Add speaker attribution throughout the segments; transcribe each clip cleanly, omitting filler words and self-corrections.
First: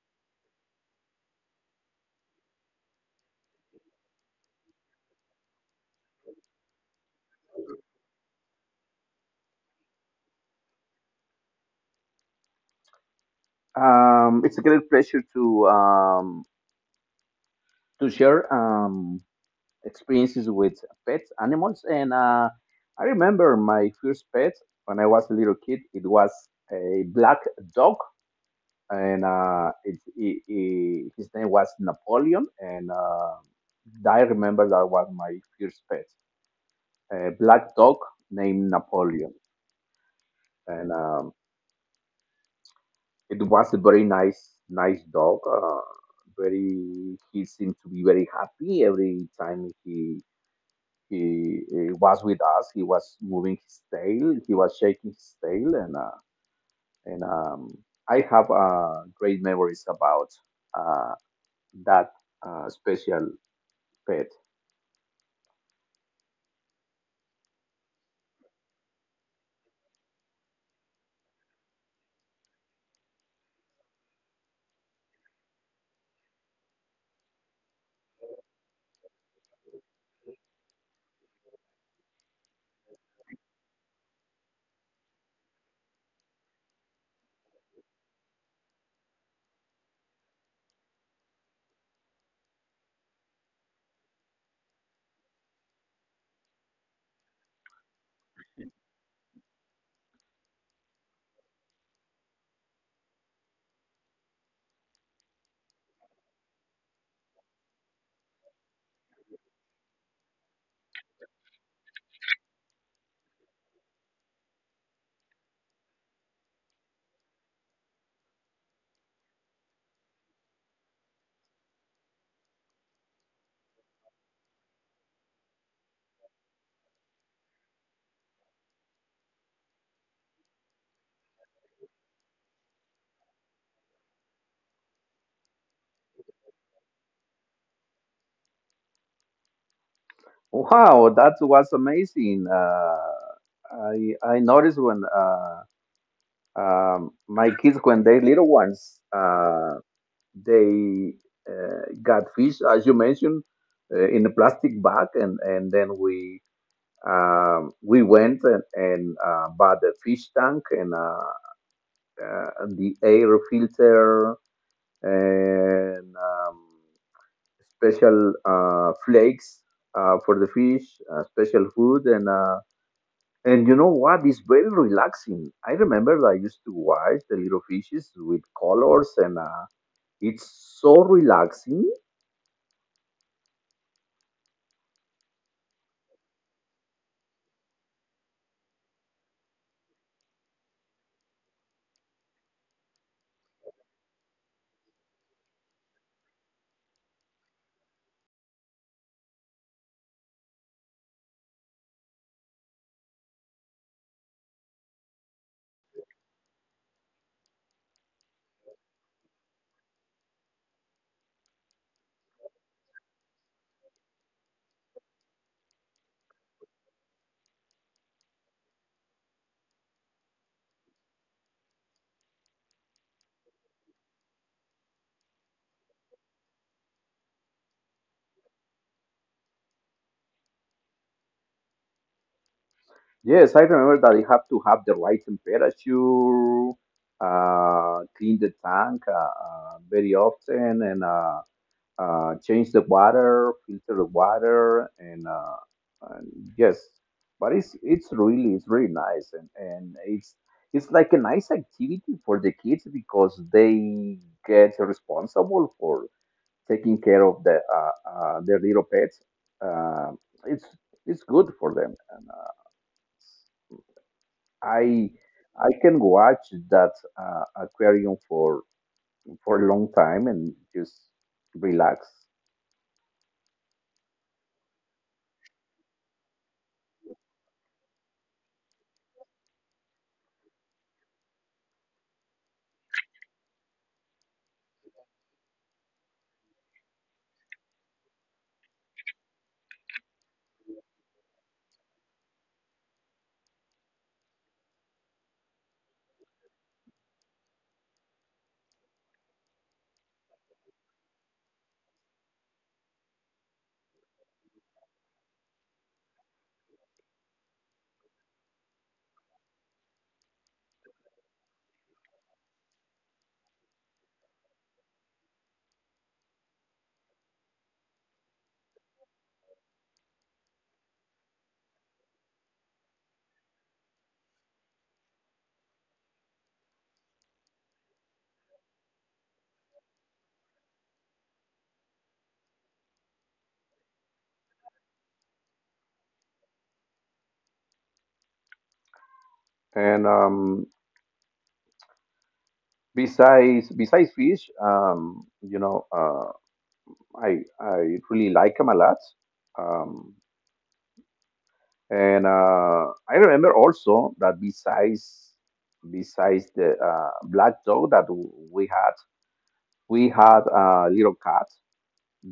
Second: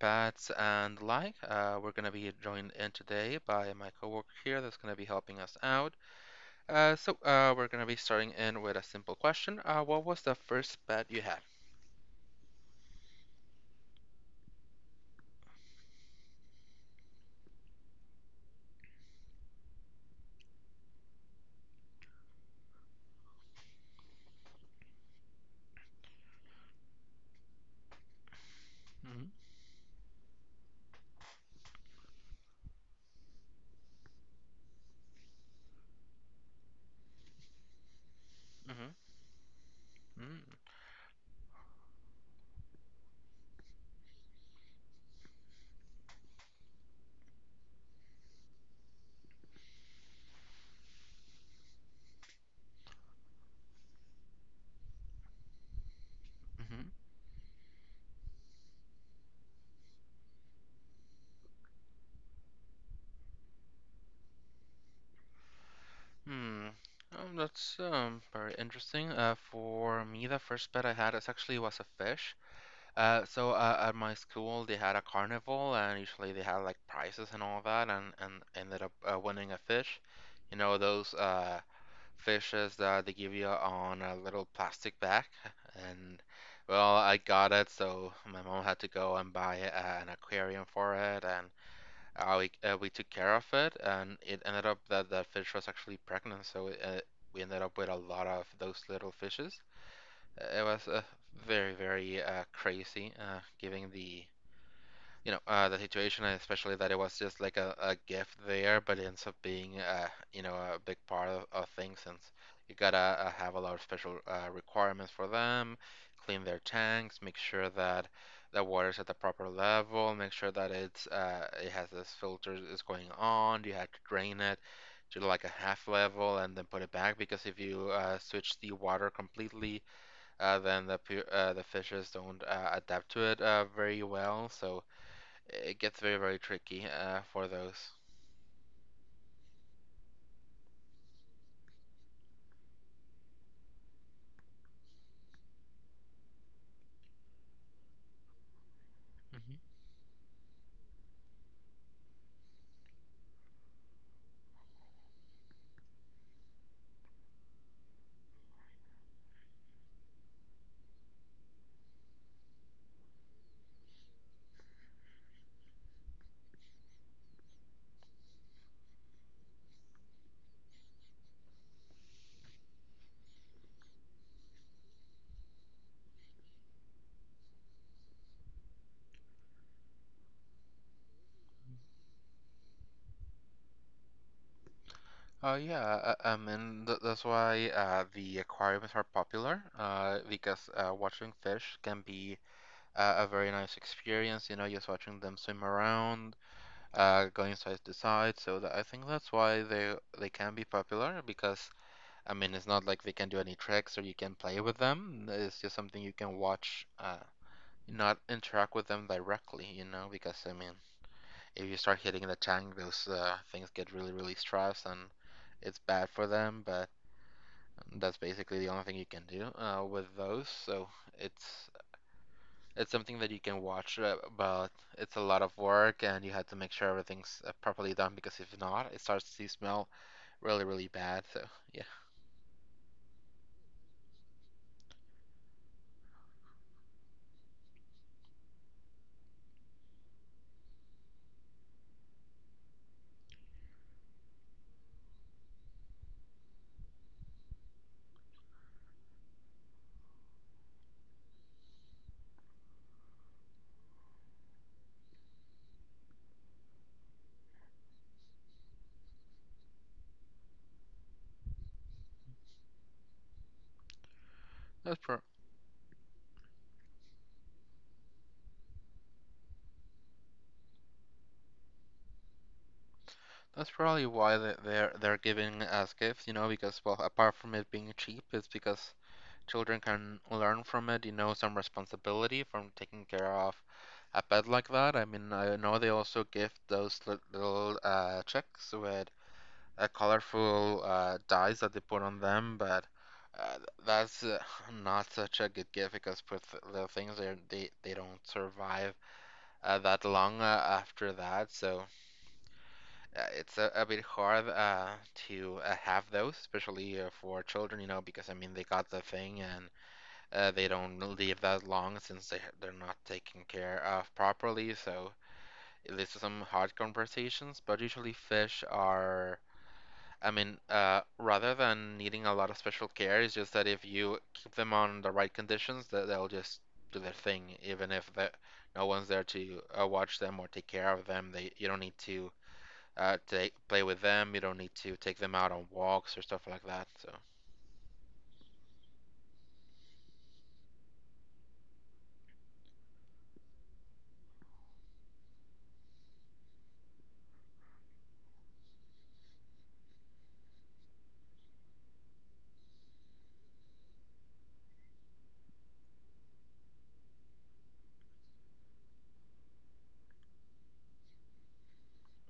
Speaker 1: pets, and the like. We're going to be joined in today by my coworker here that's going to be helping us out. We're going to be starting in with a simple question. What was the first pet you had?
Speaker 2: It's a great pleasure to share experiences with pets, animals, and I remember my first pet when I was a little kid. It was a black dog, and
Speaker 1: Mm-hmm.
Speaker 2: his name was Napoleon. And I remember that was my first pet, a black dog named
Speaker 1: Mm-hmm.
Speaker 2: Napoleon. And it was a very nice dog. He seemed to be very happy every time he was with us. He was moving his tail. He was shaking his tail, and
Speaker 1: Mm-hmm.
Speaker 2: and um, I have great memories about uh, that special pet.
Speaker 1: Hmm. That's very interesting. For me, the first pet I had is actually was a fish. At my school they had a carnival and usually they had like prizes and all that and ended up winning a fish. You know those fishes that they give you on a little plastic bag and well I got it, so my mom had to go and buy an aquarium for it, and we took care of it, and it ended up that the fish was actually pregnant, so we ended up with a lot of those little fishes. It was very crazy, given the the situation, and especially that it was just like a gift there, but it ends up being a big part of things, since you gotta have a lot of special requirements for them, clean their tanks, make sure that the water's at the proper level, make sure that it's it has this filter is going on. You have to drain it to like a half level and then put it back, because if you switch the water completely, then the the fishes don't adapt to it very well, so it gets very very tricky for those.
Speaker 2: Wow, that was amazing. I noticed when my kids when they little ones.
Speaker 1: Mhm.
Speaker 2: They got fish, as you mentioned, in a plastic bag, and then we went and bought a fish tank and uh, the air filter and special flakes for the fish, special food, and you know what? It's very relaxing. I remember I used to watch the little fishes with colors, and it's so relaxing.
Speaker 1: Yeah, and that's why the aquariums are popular because watching fish can be a very nice experience. You know, just watching them swim around, going side to side. So I think that's why they can be popular, because I mean it's not like they can do any tricks or you can play with them. It's just something you can watch. Not interact with them directly, you know, because I mean, if you start hitting the tank, those things get really, really stressed, and it's bad for them. But that's basically the only thing you can do with those. So it's it's something that you can watch, but it's a lot of work and you have to make sure everything's properly done, because if not, it starts to smell really, really bad. So yeah,
Speaker 2: Yes, I remember that you have to have the right temperature, clean the tank very often, and change the water, filter the water, and yes, but it's really it's really nice, and it's like a nice activity for the kids because they get responsible for taking care of the their little pets. Uh, it's good for them.
Speaker 1: that's
Speaker 2: I
Speaker 1: pro-
Speaker 2: I can watch that aquarium for a long time and just relax.
Speaker 1: that's probably why they're giving us gifts, you know, because well, apart from it being cheap, it's because children can learn from it, you know, some responsibility from taking care of a pet like that. I mean, I know they also give those little checks with colorful dyes that they put on them, but that's not such a good gift, because with the things they don't survive that long after that. So it's a bit hard to have those, especially for children, you know, because I mean they got the thing and they don't live that long since they're not taken care of properly, so it leads to some hard conversations. But usually, fish are, I mean, rather than needing a lot of special care, it's just that if you keep them on the right conditions, that they'll just do their thing, even if no one's there to watch them or take care of them. They You don't need to play with them. You don't need to take them out on walks or stuff like that. So.
Speaker 2: And besides fish, you know, I really like them a lot. Um, and I remember also that besides the black dog that we had a little cat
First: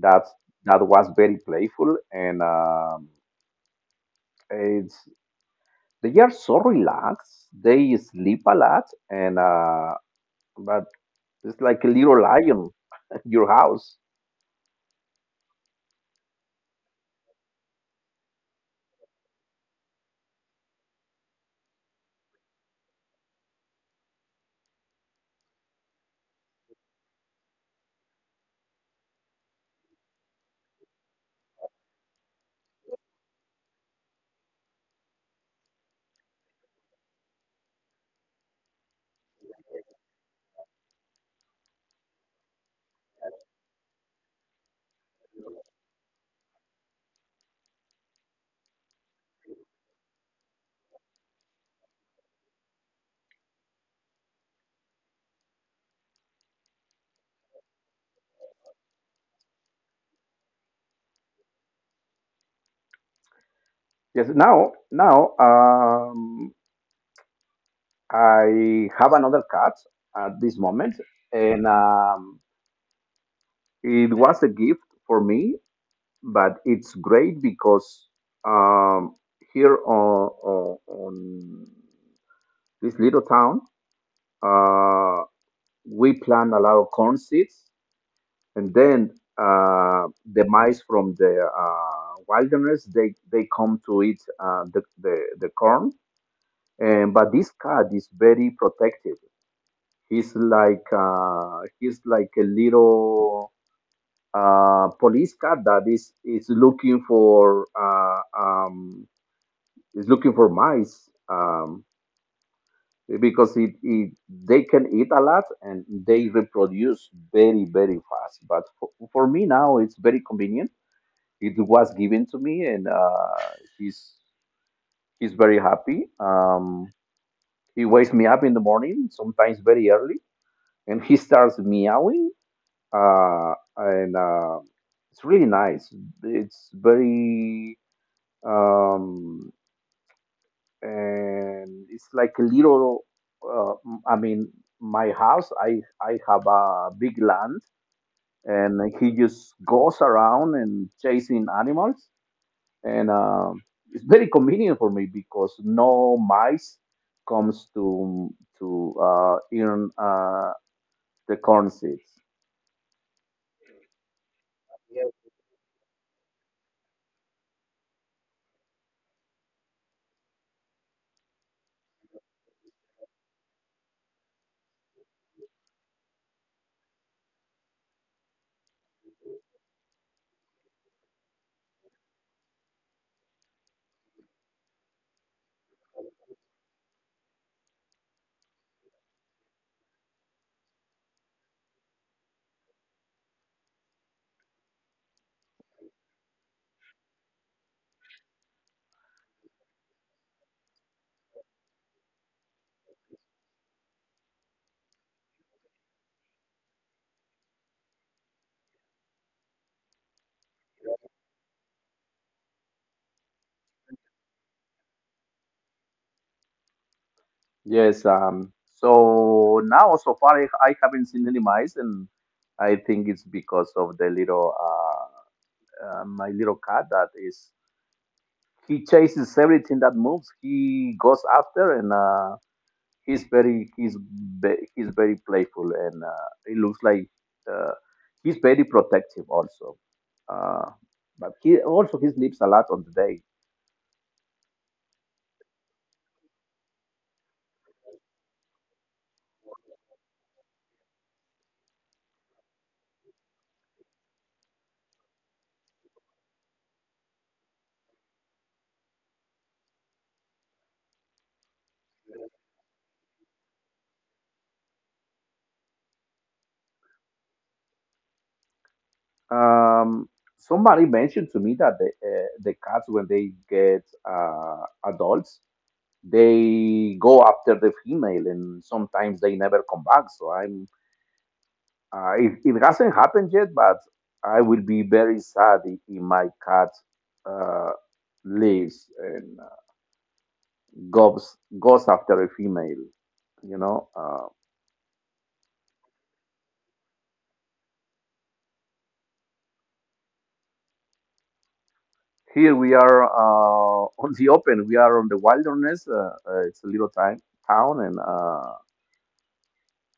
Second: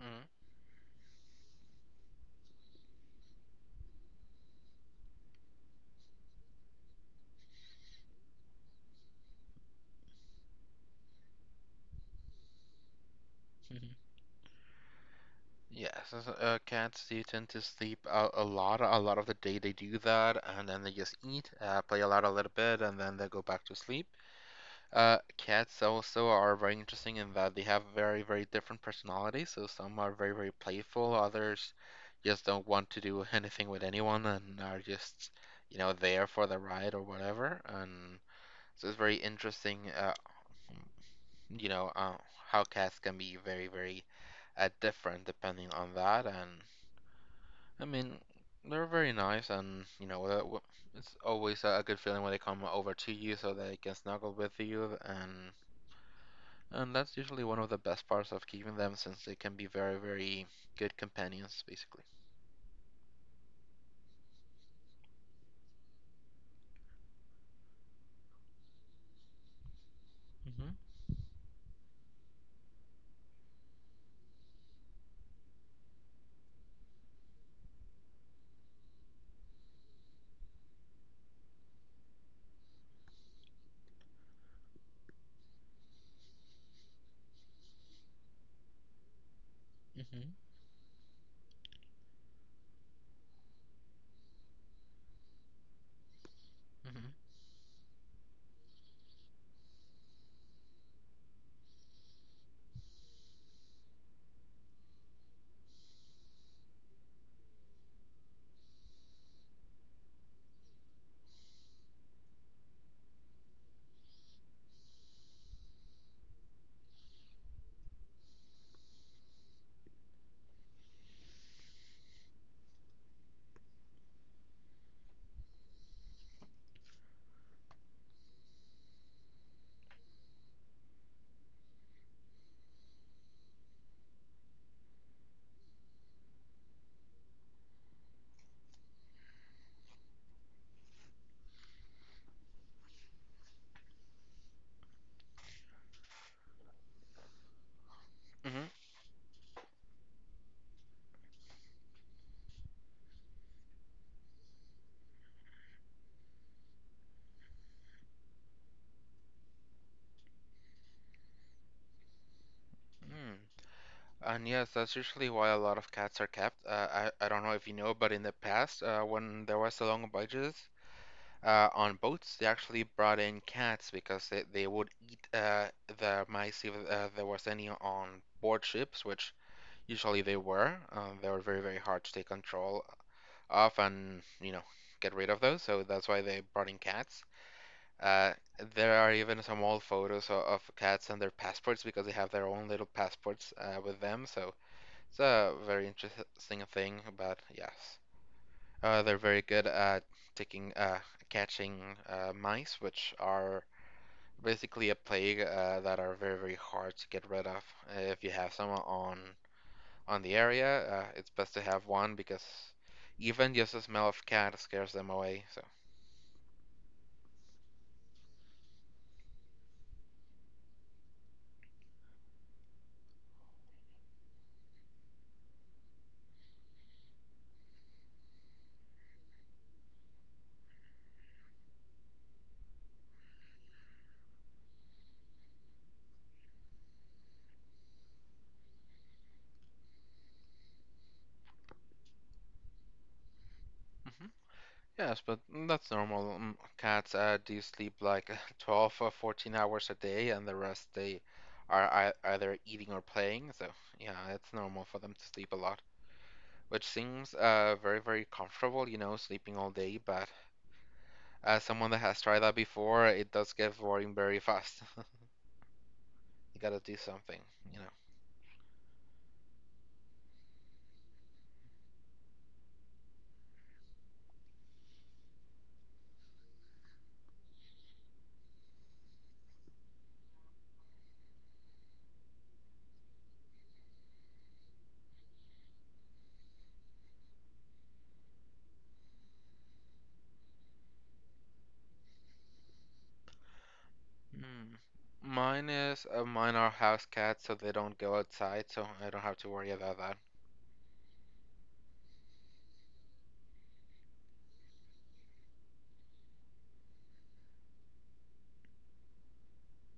Speaker 1: Mhm.
Speaker 2: that that was very playful. And. It's They are so relaxed. They sleep a lot, and but it's like a little lion at your house.
Speaker 1: Yes, as, cats do tend to sleep out a lot. A lot of the day they do that, and then they just eat, play a lot a little bit, and then they go back to sleep. Cats also are very interesting in that they have very, very different personalities. So some are very, very playful, others just don't want to do anything with anyone, and are just, you know, there for the ride or whatever. And so it's very interesting, you know, uh, how cats can be very, very different depending on that and. I mean, they're very nice, and you know, it's always a good feeling when they come over to you so they can snuggle with you, and that's usually one of the best parts of keeping them, since they can be very, very good companions, basically.
Speaker 2: Yes. Now I have another cat at this
Speaker 1: Mhm.
Speaker 2: moment, and it was a gift for me. But it's great because um, here on this little town, uh, we plant a lot of corn seeds and then uh,
Speaker 1: Mhm.
Speaker 2: the mice from the wilderness they come to eat the corn,
Speaker 1: Mhm.
Speaker 2: and but this cat is very protective. He's like a little police cat that is looking for mice, because it they can eat a lot and they reproduce very, very fast. But for me now it's very convenient. It was given to me, and he's he's very happy. He wakes me up in the morning sometimes very early, and he starts meowing, and it's really nice. It's very um, and it's like a little uh, i mean my house. I have a big land,
Speaker 1: Hmm.
Speaker 2: and he just goes around and chasing animals, and it's very convenient for me because no mice comes to earn the corn seeds.
Speaker 1: Mm. And yes, that's
Speaker 2: Yes.
Speaker 1: usually why a lot of cats are kept. I don't know if you know, but in the past, when there was a long budget. On boats, they actually brought in cats because they would eat the mice if there was any on board ships, which usually they were. They were very, very hard to take control of, and, you know, get rid of those. So that's why they brought in cats. Uh, there are even some old photos of cats and their passports because they have their own little passports with them. So it's a very interesting thing. But yes, they're very good at taking catching mice, which are basically a plague that are very very hard to get rid of. If you have someone on the area, it's best to have one, because even just the smell of cat scares them away. So.
Speaker 2: Yes. So now, so far, I haven't seen any mice, and I think it's because of the little my little cat that is. He chases everything that moves. He goes after. And. He's very he's he's very playful, and he looks like uh, he's very protective also, uh, but he also he sleeps a lot on the day.
Speaker 1: Hmm. Yes, but that's normal. Mm, cats do sleep like 12 or 14 hours a day, and the rest they are either eating or playing. So, yeah, it's normal for them to sleep a lot. Which seems very, very comfortable, you know, sleeping all day. But as someone that has tried that before, it does get boring very fast. You gotta do something, you know.
Speaker 2: um, Somebody mentioned to me that the cats when they get adults they go after the female and sometimes they never come back, so I'm it hasn't happened yet, but I will be very sad if my cat uh, leaves and goes after a female. You know,
Speaker 1: Hmm. Mine is mine are house cats, so they don't go outside, so I don't have to worry about that.
Speaker 2: here we are on the open. We are on the wilderness. It's a little time, town, and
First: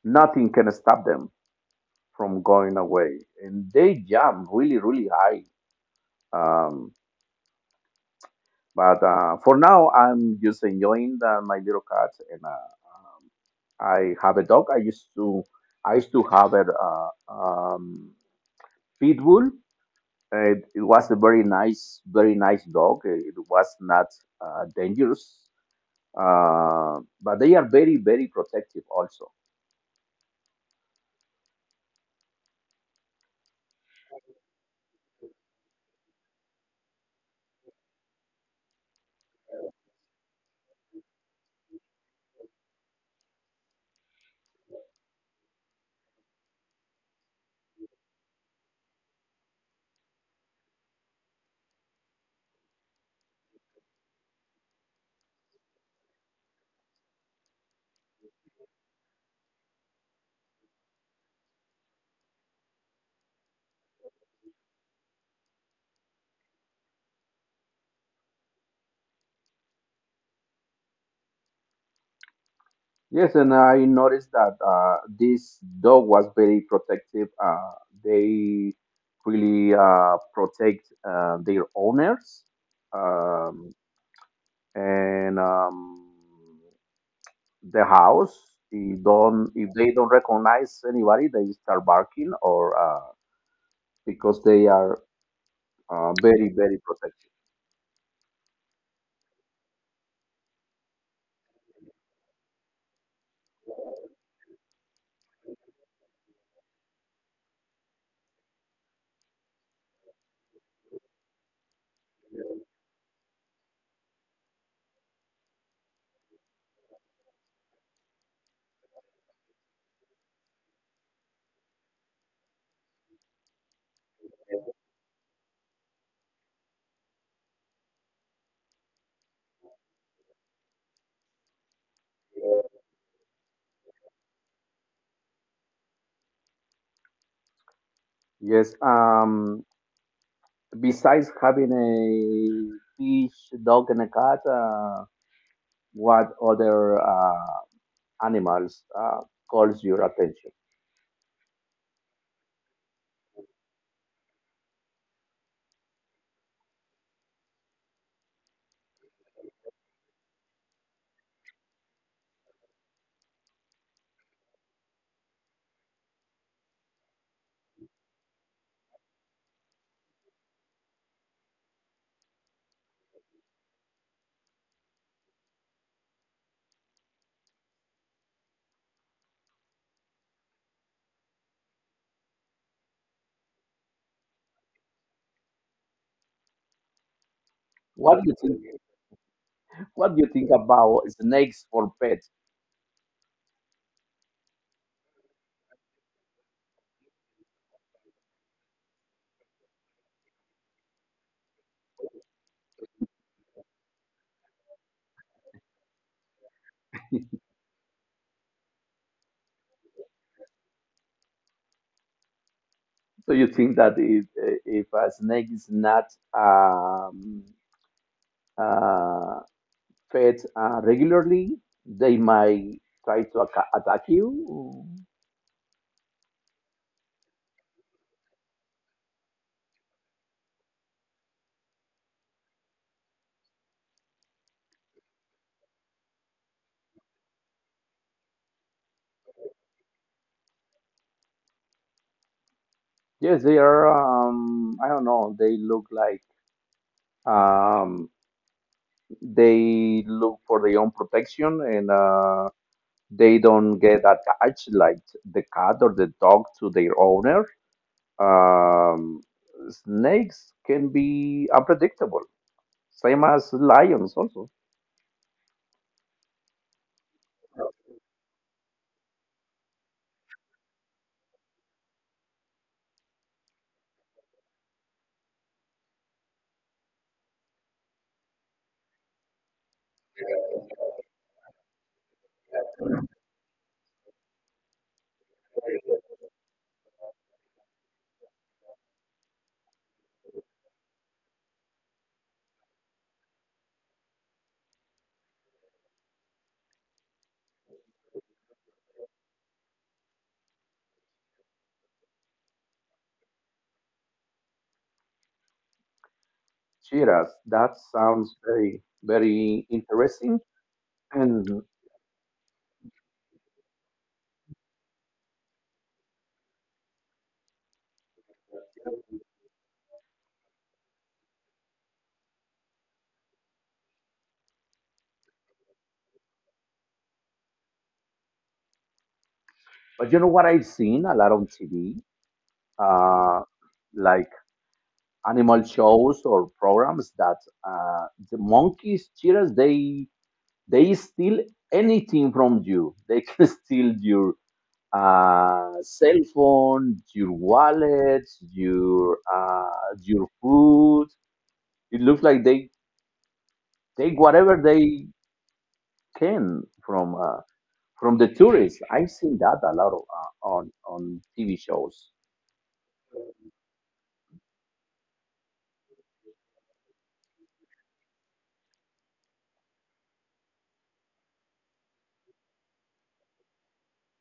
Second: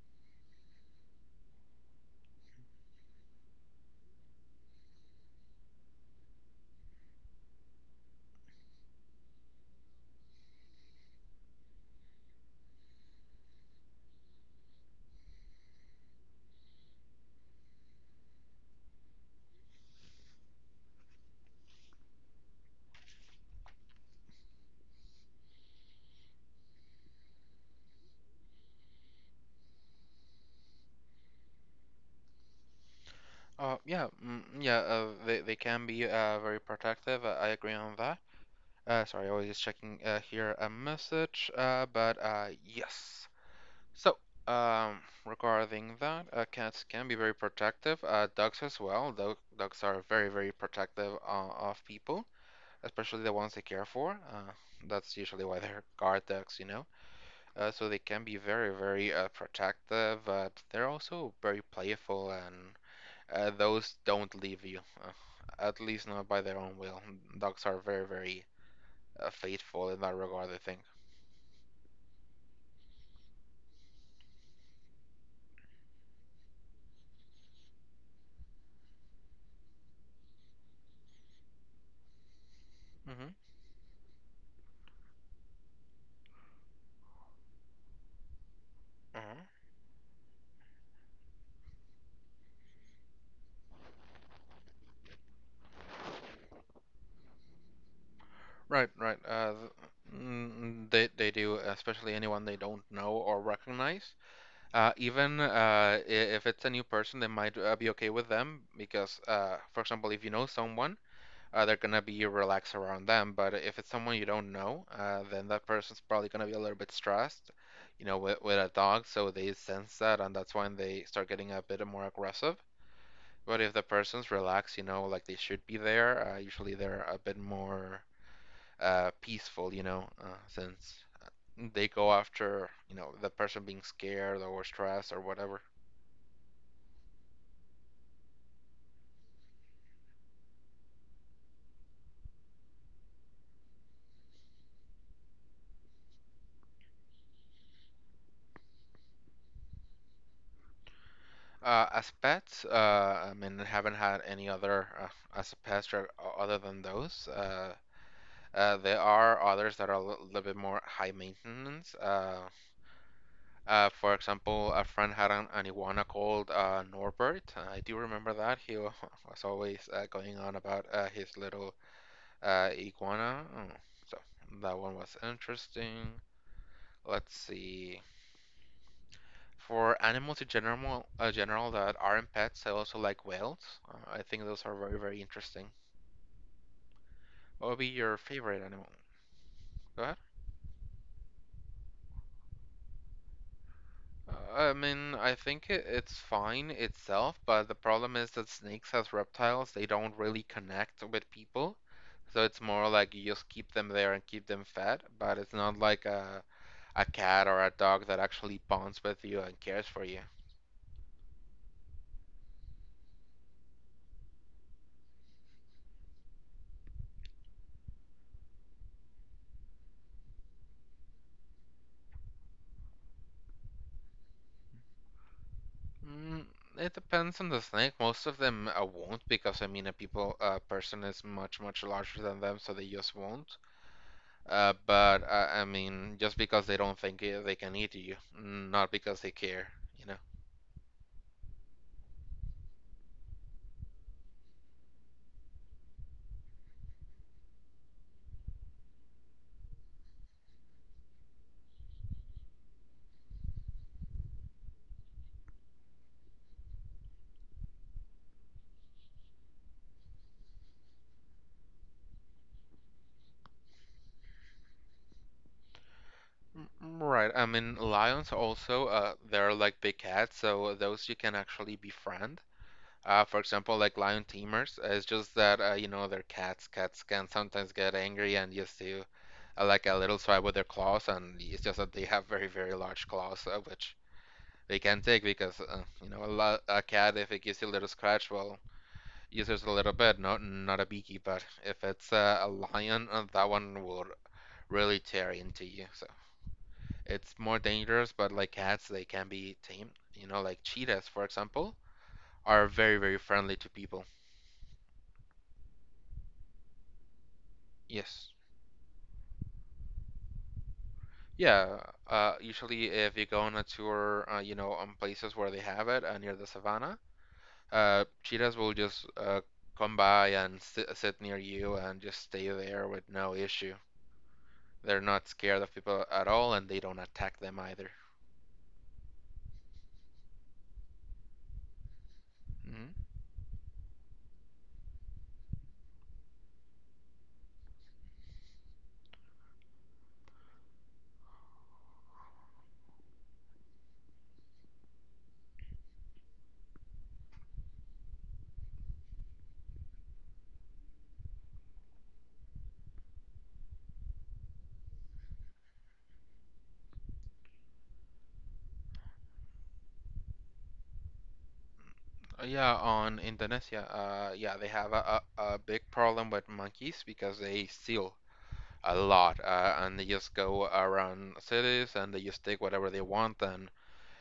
Speaker 2: nothing can stop them from going away. And they jump really, really high. Um, but for now, I'm just enjoying the, my little cat, and I have a dog. I used to have a pit bull. It was a very very nice dog. It was not dangerous, but they are very, very protective also.
Speaker 1: Yeah, yeah, they can be very protective. I agree on that. Sorry, I was just checking here a message. But Yes. So, regarding that, cats can be very protective. Dogs as well. Dogs are very, very protective of people, especially the ones they care for. That's usually why they're guard dogs, you know. So they can be very, very protective, but they're also very playful, and those don't leave you, at least not by their own will. Dogs are very, very faithful in that regard, I think.
Speaker 2: Yes, and I noticed that this dog was very protective. They really protect their owners, um, and the house. If
Speaker 1: Mm-hmm.
Speaker 2: don't if they don't recognize anybody, they start barking, or because they are very, very protective.
Speaker 1: Right, right. They do, especially anyone they don't know or recognize. If it's a new person, they might be okay with them because, for example, if you know someone, they're gonna be relaxed around them. But if it's someone you don't know, then that person's probably gonna be a little bit stressed, you know, with a dog. So they sense that, and that's when they start getting a bit more aggressive. But if the person's relaxed, you know, like they should be there, usually they're a bit more peaceful, you know, since they go after, you know, the person being scared or stressed or whatever.
Speaker 2: Yes. Um, besides having a fish, dog, and a cat, what other animals calls your attention?
Speaker 1: As pets, I mean, I haven't had any other as a pet other than those. There are others that are a little bit more high maintenance. For example, a friend had an iguana called Norbert. I do remember that. Was always going on about his little iguana. Mm, so that one was interesting. Let's see. For animals in general, that aren't pets, I also like whales. I think those are very, very interesting. What would be your
Speaker 2: What do you think?
Speaker 1: favorite animal? Go
Speaker 2: What
Speaker 1: ahead.
Speaker 2: do you think about snakes for pets?
Speaker 1: I mean, I think it's fine itself, but the problem is that snakes as reptiles, they don't really connect with people. So it's more like you just keep them there and keep them fed, but it's not like a cat or a dog that actually bonds with you and cares for you.
Speaker 2: So you think that if a snake is not um, uh, fed regularly, they might try to attack you?
Speaker 1: Mm, it depends on the snake. Most of them won't, because I mean a person is much much larger than them, so they just won't. But I mean just because they don't think they can eat you, not because they care, you know.
Speaker 2: Yes, they are. I don't know. They look like um, they look for their own protection, and they don't get attached like the cat or the dog to their owner. Um, snakes can be unpredictable, same as lions. Also,
Speaker 1: Mm, right. I mean lions also they're like big cats, so those you can actually befriend. For example, like lion tamers. It's just that you know they're cats. Cats can sometimes get angry and just do like a little tribe with their claws, and it's just that they have very, very large claws, which they can take because you know a cat if it gives you a little scratch, well, uses a little bit, not a beaky, but if it's a lion, that one will really tear into you. So it's more dangerous, but like cats, they can be tamed. You know, like cheetahs, for example, are very, very friendly to people.
Speaker 2: cheetahs. That
Speaker 1: Yes.
Speaker 2: sounds very, very interesting. And
Speaker 1: Yeah, usually if you go on a tour, you know, on places where they have it, near the savannah, cheetahs will just come by and sit near you and just stay there with no issue. They're not scared of people at all, and they don't attack them either.
Speaker 2: but you know what, I've seen a lot on TV,
Speaker 1: Mhm.
Speaker 2: uh, like animal shows or programs that the monkeys, cheetahs, they steal anything from you. They can steal your cell phone, your wallet, your uh, your food. It looks like they take whatever they can from the tourists. I've seen that a lot of, on TV shows.
Speaker 1: Yeah, on Indonesia, yeah, they have a big problem with monkeys because they steal a lot, and they just go around cities and they just take whatever they want, and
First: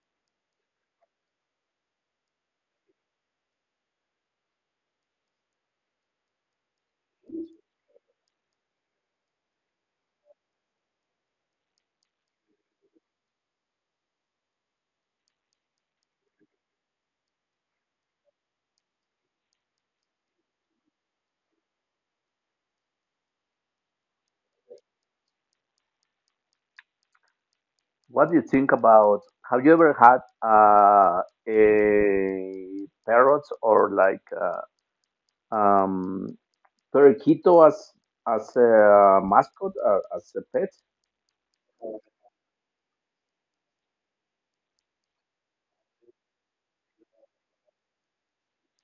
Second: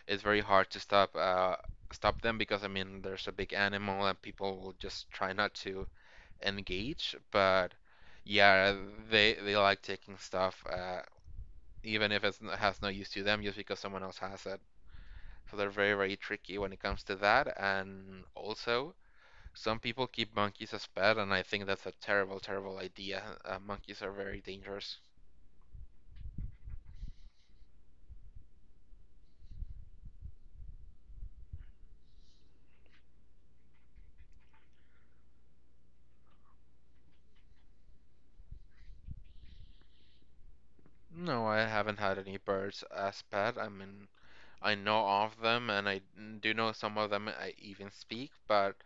Speaker 1: it's very hard to stop stop them because I mean there's a big animal and people will just try not to engage. But yeah, they like taking stuff even if it has no use to them just because someone else has it. So they're very very tricky when it comes to that. And also some people keep monkeys as pet, and I think that's a terrible terrible idea. Monkeys are very dangerous.
Speaker 2: What do you think about? Have you ever had uh, a parrot or like um, periquito as a mascot, as a pet?
Speaker 1: No, I haven't had any birds as pet. I mean, I know of them, and I do know some of them I even speak, but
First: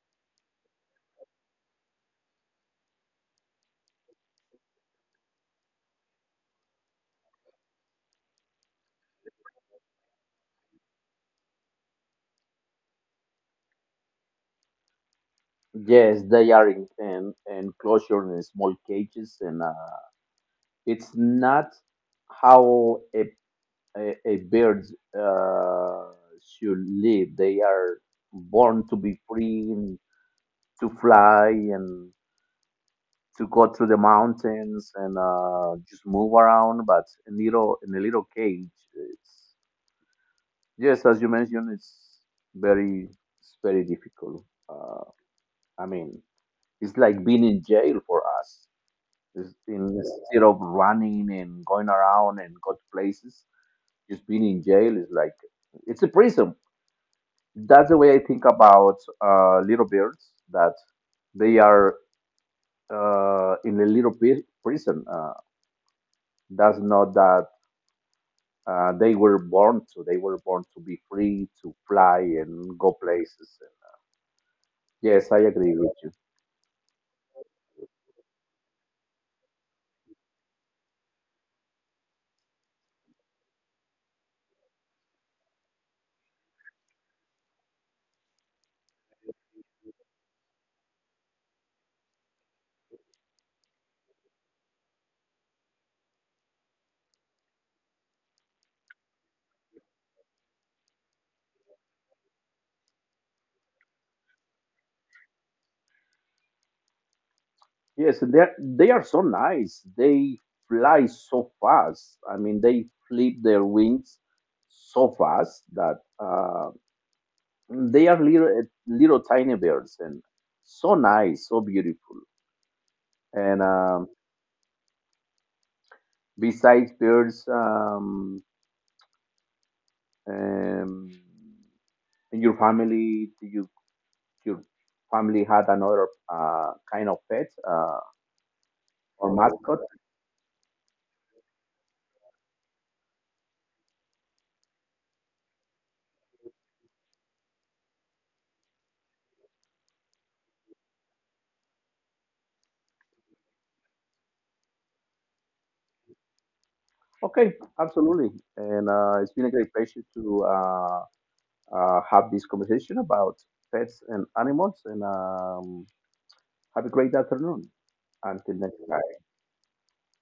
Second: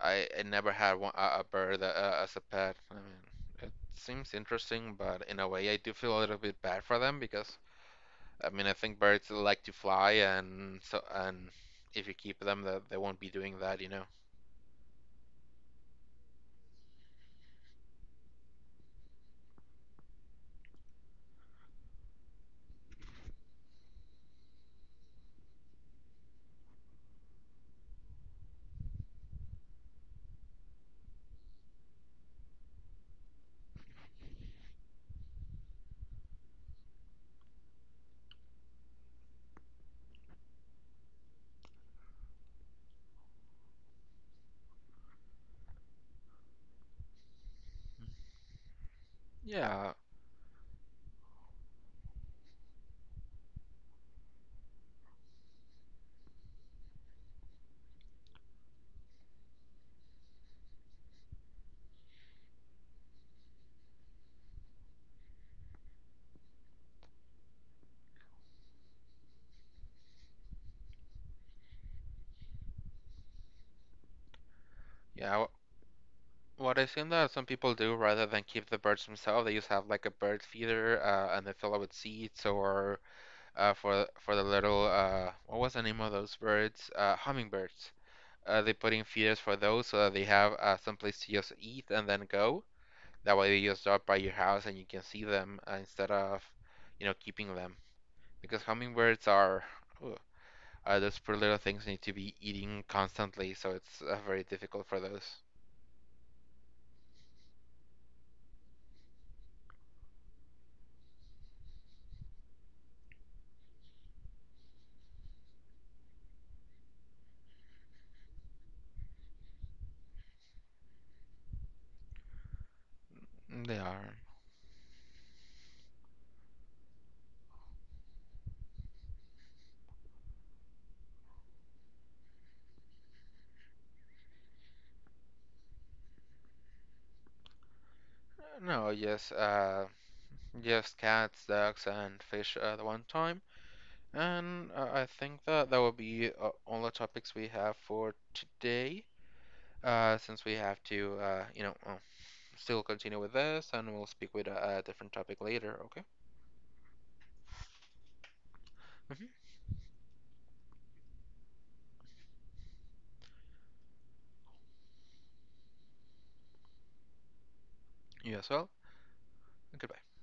Speaker 1: I never had one, a bird as a pet. I mean, it seems interesting, but in a way, I do feel a little bit bad for them because I mean, I think birds like to fly, and so and if you keep them, that they won't be doing that.
Speaker 2: Yes, they are in enclosure in small cages, and it's not how a a bird uh, should live. They are born to be free and to fly and to go through the mountains and just move around, but in a little cage. It's yes, as you mentioned, very it's very difficult. Uh, I mean, it's like being in jail for us.
Speaker 1: Yeah,
Speaker 2: Instead of running and going around and go to places, just being in jail is like it's a prison. That's the way I think about little birds. That they are in a little bit prison. That's not that they were born to. They were born to be free, to fly and go places. Yes, I
Speaker 1: yeah.
Speaker 2: agree
Speaker 1: wh-
Speaker 2: with you.
Speaker 1: What I've seen that some people do rather than keep the birds themselves, they just have like a bird feeder, and they fill it with seeds or for the little what was the name of those birds? Hummingbirds. They put in feeders for those so that they have some place to just eat and then go. That way they just drop by your house and you can see them instead of, you know, keeping them. Because hummingbirds are, ugh, those poor little things need to be eating constantly, so it's very difficult for those.
Speaker 2: Yes, they are so nice. They fly so fast. I mean, they flip their wings so fast that they are little little tiny birds, and so nice, so beautiful. And
Speaker 1: Mm, they are.
Speaker 2: besides birds, um, in your family, do you your family had another kind of pet,
Speaker 1: No, yes,
Speaker 2: or mascot.
Speaker 1: just cats, ducks, and fish at the one time. And I think that that will be all the topics we have for today. Since we have to, you know, still continue with this, and we'll speak with a different topic later. Okay.
Speaker 2: Okay, absolutely. And
Speaker 1: Hmm.
Speaker 2: it's been a great pleasure to have this conversation about pets and animals. And have a great afternoon.
Speaker 1: You as
Speaker 2: Until
Speaker 1: well.
Speaker 2: next time.
Speaker 1: Goodbye.